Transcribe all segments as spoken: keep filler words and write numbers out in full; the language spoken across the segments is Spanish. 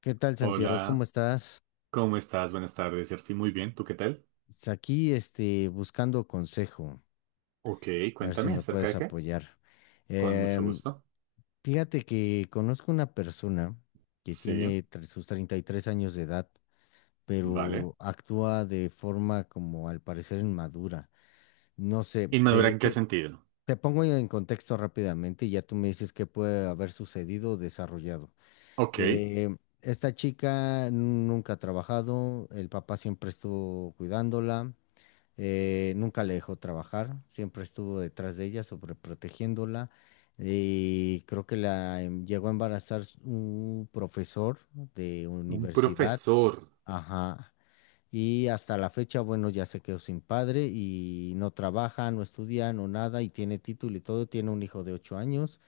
¿Qué tal, Santiago? ¿Cómo Hola, estás? ¿cómo estás? Buenas tardes, Jersey. Muy bien, ¿tú qué tal? Es Aquí, este, buscando consejo, Ok, a ver si cuéntame, me ¿acerca puedes de qué? apoyar. Con mucho Em, gusto. Fíjate que conozco una persona que Sí, tiene tre- sus treinta y tres años de edad, vale. pero actúa de forma como al parecer inmadura. No sé, ¿Inmadura te, en qué te sentido? te pongo en contexto rápidamente y ya tú me dices qué puede haber sucedido o desarrollado. Ok, Eh, Esta chica nunca ha trabajado, el papá siempre estuvo cuidándola, eh, nunca la dejó trabajar, siempre estuvo detrás de ella, sobreprotegiéndola. Y creo que la em- llegó a embarazar s- un profesor de un universidad, profesor. ajá. Y hasta la fecha, bueno, ya se quedó sin padre y no trabaja, no estudia, no nada, y tiene título y todo, tiene un hijo de ocho años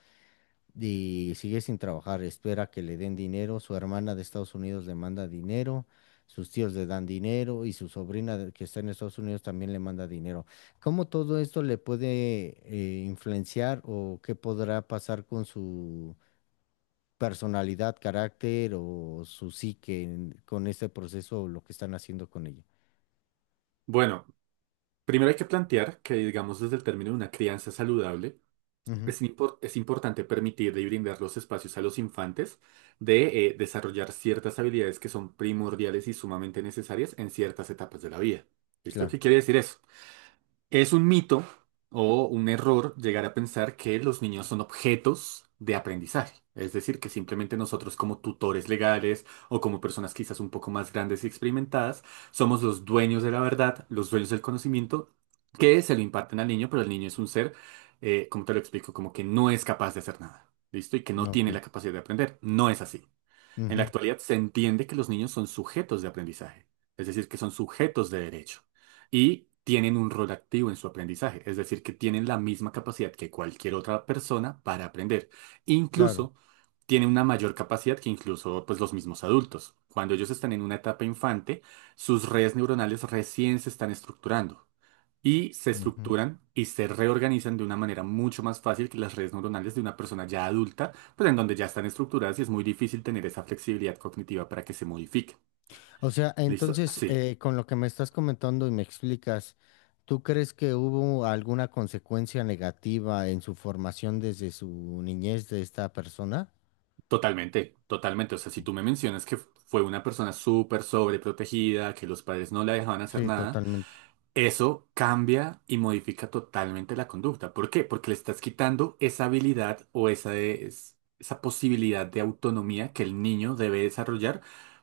y sigue sin trabajar, espera que le den dinero, su hermana de Estados Unidos le manda dinero, sus tíos le dan dinero y su sobrina de- que está en Estados Unidos también le manda dinero. ¿Cómo todo esto le puede eh, influenciar o qué podrá pasar con su personalidad, carácter o su psique en- con este proceso o lo que están haciendo con ella? Bueno, primero hay que plantear que, digamos, desde el término de una crianza saludable, Ujú, es, impor- es importante permitir y brindar los espacios a los infantes de eh, desarrollar ciertas habilidades que son primordiales y sumamente necesarias en ciertas etapas de la vida. ¿Listo? ¿Qué claro, quiere decir eso? Es un mito o un error llegar a pensar que los niños son objetos de aprendizaje. Es decir, que simplemente nosotros como tutores legales o como personas quizás un poco más grandes y experimentadas, somos los dueños de la verdad, los dueños del conocimiento que se lo imparten al niño, pero el niño es un ser, eh, como te lo explico, como que no es capaz de hacer nada. ¿Listo? Y que no ok, tiene la capacidad de aprender. No es así. En la ujú, actualidad se entiende que los niños son sujetos de aprendizaje, es decir, que son sujetos de derecho y tienen un rol activo en su aprendizaje, es decir, que tienen la misma capacidad que cualquier otra persona para aprender. claro. Incluso tienen una mayor capacidad que incluso pues, los mismos adultos. Cuando ellos están en una etapa infante, sus redes neuronales recién se están estructurando y se Ujú. estructuran y se reorganizan de una manera mucho más fácil que las redes neuronales de una persona ya adulta, pues en donde ya están estructuradas y es muy difícil tener esa flexibilidad cognitiva para que se modifique. O sea, ¿Listo? entonces, Sí, eh, con lo que me estás comentando y me explicas, ¿tú crees que hubo alguna consecuencia negativa en su formación desde su niñez de esta persona? totalmente, totalmente. O sea, si tú me mencionas que fue una persona súper sobreprotegida, que los padres no la dejaban hacer Sí, nada, totalmente. Eso cambia y modifica totalmente la conducta. ¿Por qué? Porque le estás quitando esa habilidad o esa, es- esa posibilidad de autonomía que el niño debe desarrollar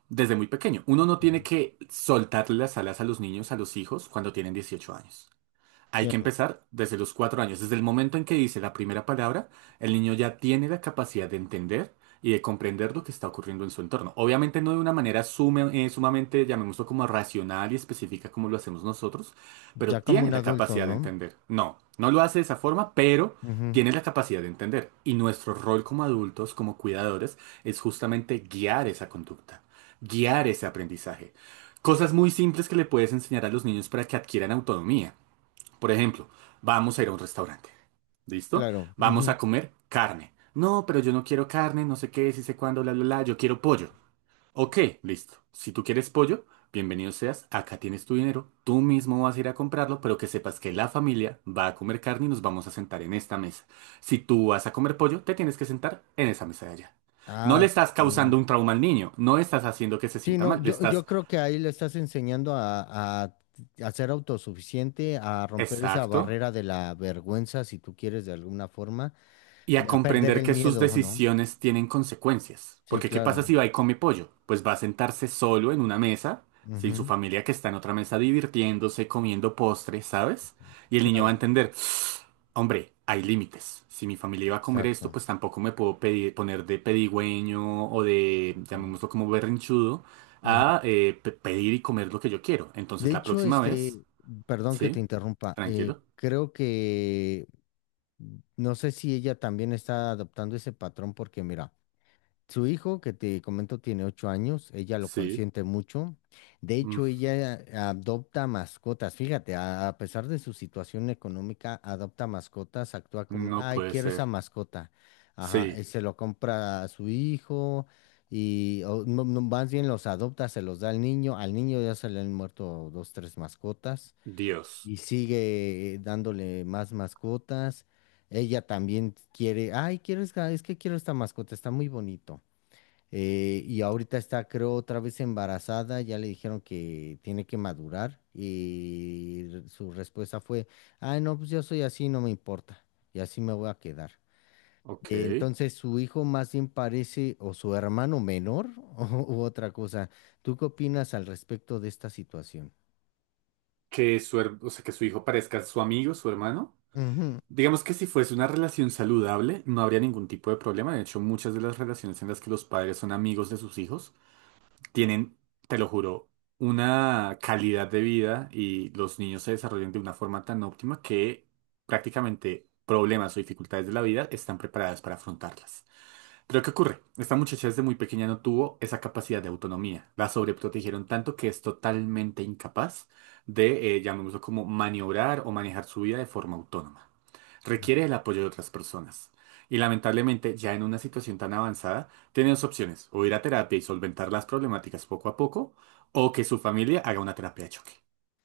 desde muy pequeño. Uno no tiene Ujú. que soltarle las alas a los niños, a los hijos, cuando tienen dieciocho años. Hay que Ya, empezar desde los cuatro años. Desde el momento en que dice la primera palabra, el niño ya tiene la capacidad de entender y de comprender lo que está ocurriendo en su entorno. Obviamente no de una manera sume- eh, sumamente, llamémoslo como racional y específica como lo hacemos nosotros, pero ya como un tiene la adulto, capacidad de ¿no? entender. No, no lo hace de esa forma, pero Ujú, tiene la capacidad de entender. Y nuestro rol como adultos, como cuidadores, es justamente guiar esa conducta, guiar ese aprendizaje. Cosas muy simples que le puedes enseñar a los niños para que adquieran autonomía. Por ejemplo, vamos a ir a un restaurante. ¿Listo? claro. Vamos Ujú. a comer carne. No, pero yo no quiero carne, no sé qué, si sé cuándo, la, la, la, yo quiero pollo. Ok, listo. Si tú quieres pollo, bienvenido seas, acá tienes tu dinero, tú mismo vas a ir a comprarlo, pero que sepas que la familia va a comer carne y nos vamos a sentar en esta mesa. Si tú vas a comer pollo, te tienes que sentar en esa mesa de allá. No Ah, le ok. estás causando un trauma al niño, no estás haciendo que se Sí, sienta no, mal, le yo, yo estás... creo que ahí le estás enseñando a, a, a ser autosuficiente, a romper esa Exacto. barrera de la vergüenza, si tú quieres, de alguna forma, Y a de- a perder comprender el que sus miedo, ¿no? decisiones tienen consecuencias. Sí, Porque ¿qué pasa claro. si va y come pollo? Pues va a sentarse solo en una mesa, sin su Ujú, familia que está en otra mesa divirtiéndose, comiendo postre, ¿sabes? Y el niño va a claro, entender, hombre, hay límites. Si mi familia iba a comer esto, exacto. pues tampoco me puedo pedir- poner de pedigüeño o de, Sí, llamémoslo como berrinchudo, ujú. a eh, pe- pedir y comer lo que yo quiero. De Entonces la hecho, próxima vez, este, perdón que te sí, interrumpa, eh, tranquilo, creo que mm, no sé si ella también está adoptando ese patrón porque mira, su hijo, que te comento, tiene ocho años, ella lo sí, consiente mucho. De mm, hecho, ella adopta mascotas. Fíjate, a, a pesar de su situación económica, adopta mascotas, actúa como, no ay, puede quiero esa ser, mascota. Ajá, y sí, se lo compra a su hijo y o, no, no, más bien los adopta, se los da al niño. Al niño ya se le han muerto dos, tres mascotas Dios. y sigue eh, dándole más mascotas. Ella también quiere, ay, quiero, esta- es que quiero esta mascota, está muy bonito. Eh, y ahorita está, creo, otra vez embarazada, ya le dijeron que tiene que madurar y r- su respuesta fue, ay, no, pues yo soy así, no me importa, y así me voy a quedar. Ok. Eh, entonces su hijo más bien parece o su hermano menor o, u otra cosa. ¿Tú qué opinas al respecto de esta situación? Que su, her- o sea, que su hijo parezca su amigo, su hermano. Ujú, Digamos que si fuese una relación saludable, no habría ningún tipo de problema. De hecho, muchas de las relaciones en las que los padres son amigos de sus hijos tienen, te lo juro, una calidad de vida y los niños se desarrollan de una forma tan óptima que prácticamente problemas o dificultades de la vida están preparadas para afrontarlas. Pero ¿qué ocurre? Esta muchacha desde muy pequeña no tuvo esa capacidad de autonomía. La sobreprotegieron tanto que es totalmente incapaz de, eh, llamémoslo como, maniobrar o manejar su vida de forma autónoma. Requiere el apoyo de otras personas. Y lamentablemente, ya en una situación tan avanzada, tiene dos opciones, o ir a terapia y solventar las problemáticas poco a poco, o que su familia haga una terapia de choque.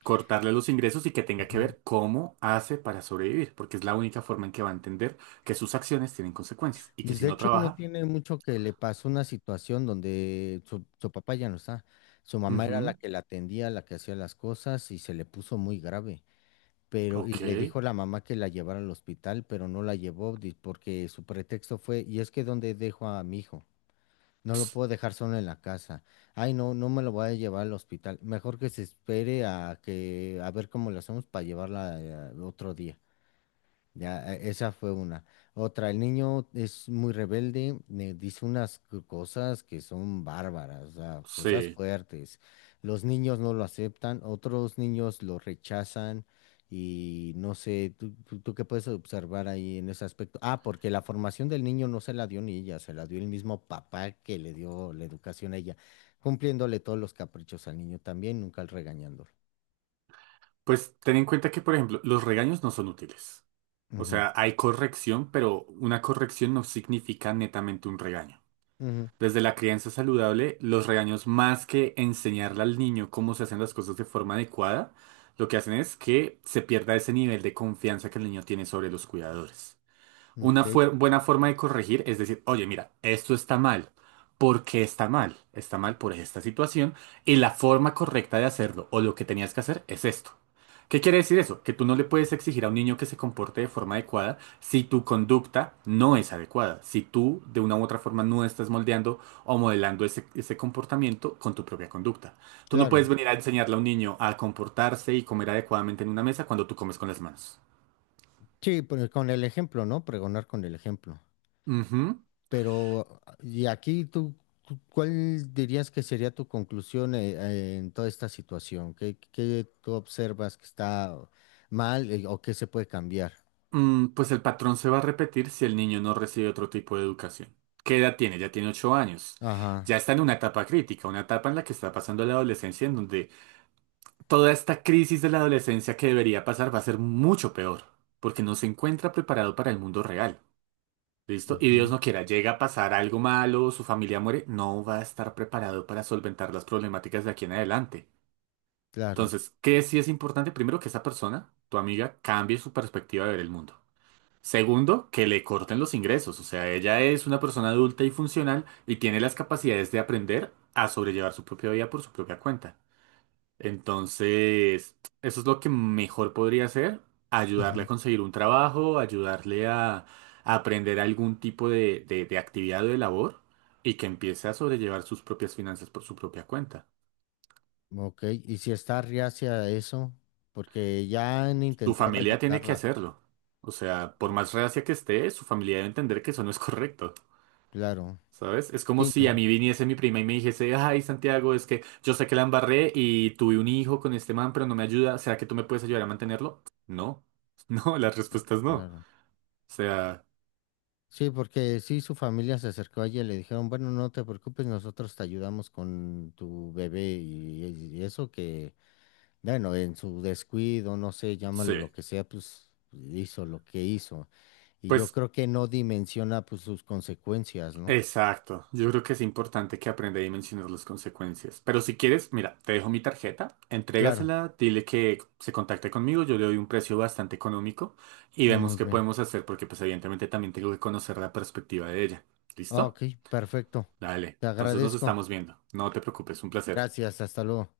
Cortarle los ingresos y que tenga que ujú. ver cómo hace para sobrevivir, porque es la única forma en que va a entender que sus acciones tienen consecuencias y que Pues si de no hecho no trabaja, tiene mucho que le pasó una situación donde su, su papá ya no está. Su mamá era la Ujú, que la atendía, la que hacía las cosas y se le puso muy grave. Pero, y Ok, le dijo la mamá que la llevara al hospital, pero no la llevó di- porque su pretexto fue, y es que ¿dónde dejo a mi hijo? No lo puedo dejar solo en la casa. Ay, no, no me lo voy a llevar al hospital. Mejor que se espere a que, a ver cómo lo hacemos para llevarla eh, otro día. Ya, e- esa fue una. Otra, el niño es muy rebelde, me dice unas c- cosas que son bárbaras, o sea, cosas sí. fuertes. Los niños no lo aceptan, otros niños lo rechazan y no sé, ¿tú, tú, tú qué puedes observar ahí en ese aspecto? Ah, porque la formación del niño no se la dio ni ella, se la dio el mismo papá que le dio la educación a ella, cumpliéndole todos los caprichos al niño también, nunca regañándolo. Pues ten en cuenta que, por ejemplo, los regaños no son útiles. O Ujú, sea, hay corrección, pero una corrección no significa netamente un regaño. Desde la crianza saludable, los regaños, más que enseñarle al niño cómo se hacen las cosas de forma adecuada, lo que hacen es que se pierda ese nivel de confianza que el niño tiene sobre los cuidadores. ujú, Una ok, fue- buena forma de corregir es decir, oye, mira, esto está mal. ¿Por qué está mal? Está mal por esta situación y la forma correcta de hacerlo o lo que tenías que hacer es esto. ¿Qué quiere decir eso? Que tú no le puedes exigir a un niño que se comporte de forma adecuada si tu conducta no es adecuada, si tú de una u otra forma no estás moldeando o modelando ese, ese comportamiento con tu propia conducta. Tú no puedes claro. venir a enseñarle a un niño a comportarse y comer adecuadamente en una mesa cuando tú comes con las manos. Sí, pues con el ejemplo, ¿no? Pregonar con el ejemplo. Ujú. Pero, y aquí tú, tú- ¿cuál dirías que sería tu conclusión eh, eh, en toda esta situación? ¿Qué, qué tú observas que está mal eh, o qué se puede cambiar? Mm, pues el patrón se va a repetir si el niño no recibe otro tipo de educación. ¿Qué edad tiene? Ya tiene ocho años. Ajá, Ya está en una etapa crítica, una etapa en la que está pasando la adolescencia, en donde toda esta crisis de la adolescencia que debería pasar va a ser mucho peor, porque no se encuentra preparado para el mundo real. ¿Listo? Y Dios ujú, no quiera, llega a pasar algo malo, su familia muere, no va a estar preparado para solventar las problemáticas de aquí en adelante. claro. Entonces, ¿qué sí es importante? Primero, que esa persona, tu amiga, cambie su perspectiva de ver el mundo. Segundo, que le corten los ingresos. O sea, ella es una persona adulta y funcional y tiene las capacidades de aprender a sobrellevar su propia vida por su propia cuenta. Entonces, eso es lo que mejor podría hacer, ayudarle a Ujú, conseguir un trabajo, ayudarle a, a aprender algún tipo de, de, de actividad o de labor y que empiece a sobrellevar sus propias finanzas por su propia cuenta. ok, y si está reacia a eso, porque ya han Su intentado familia tiene que ayudarla. hacerlo. O sea, por Ujú. más reacia que esté, su familia debe entender que eso no es correcto. Claro, ¿Sabes? Es como sí, si a ¿no? mí viniese mi prima y me dijese, ay, Santiago, es que yo sé que la embarré y tuve un hijo con este man, pero no me ayuda. ¿Será que tú me puedes ayudar a mantenerlo? No. No, la respuesta es no. O Claro. sea, Sí, porque sí, su familia se acercó a ella y le dijeron, bueno, no te preocupes, nosotros te ayudamos con tu bebé y, y eso que, bueno, en su descuido, no sé, llámalo lo sí. que sea, pues hizo lo que hizo. Y yo Pues, creo que no dimensiona pues sus consecuencias, ¿no? exacto. Yo creo que es importante que aprenda a dimensionar las consecuencias. Pero si quieres, mira, te dejo mi tarjeta, Claro, entrégasela, dile que se contacte conmigo, yo le doy un precio bastante económico y vemos muy qué bien. podemos hacer porque pues evidentemente también tengo que conocer la perspectiva de ella. Ah, ¿Listo? ok, perfecto. Dale, Te entonces nos agradezco. estamos viendo. No te preocupes, un placer. Gracias, hasta luego.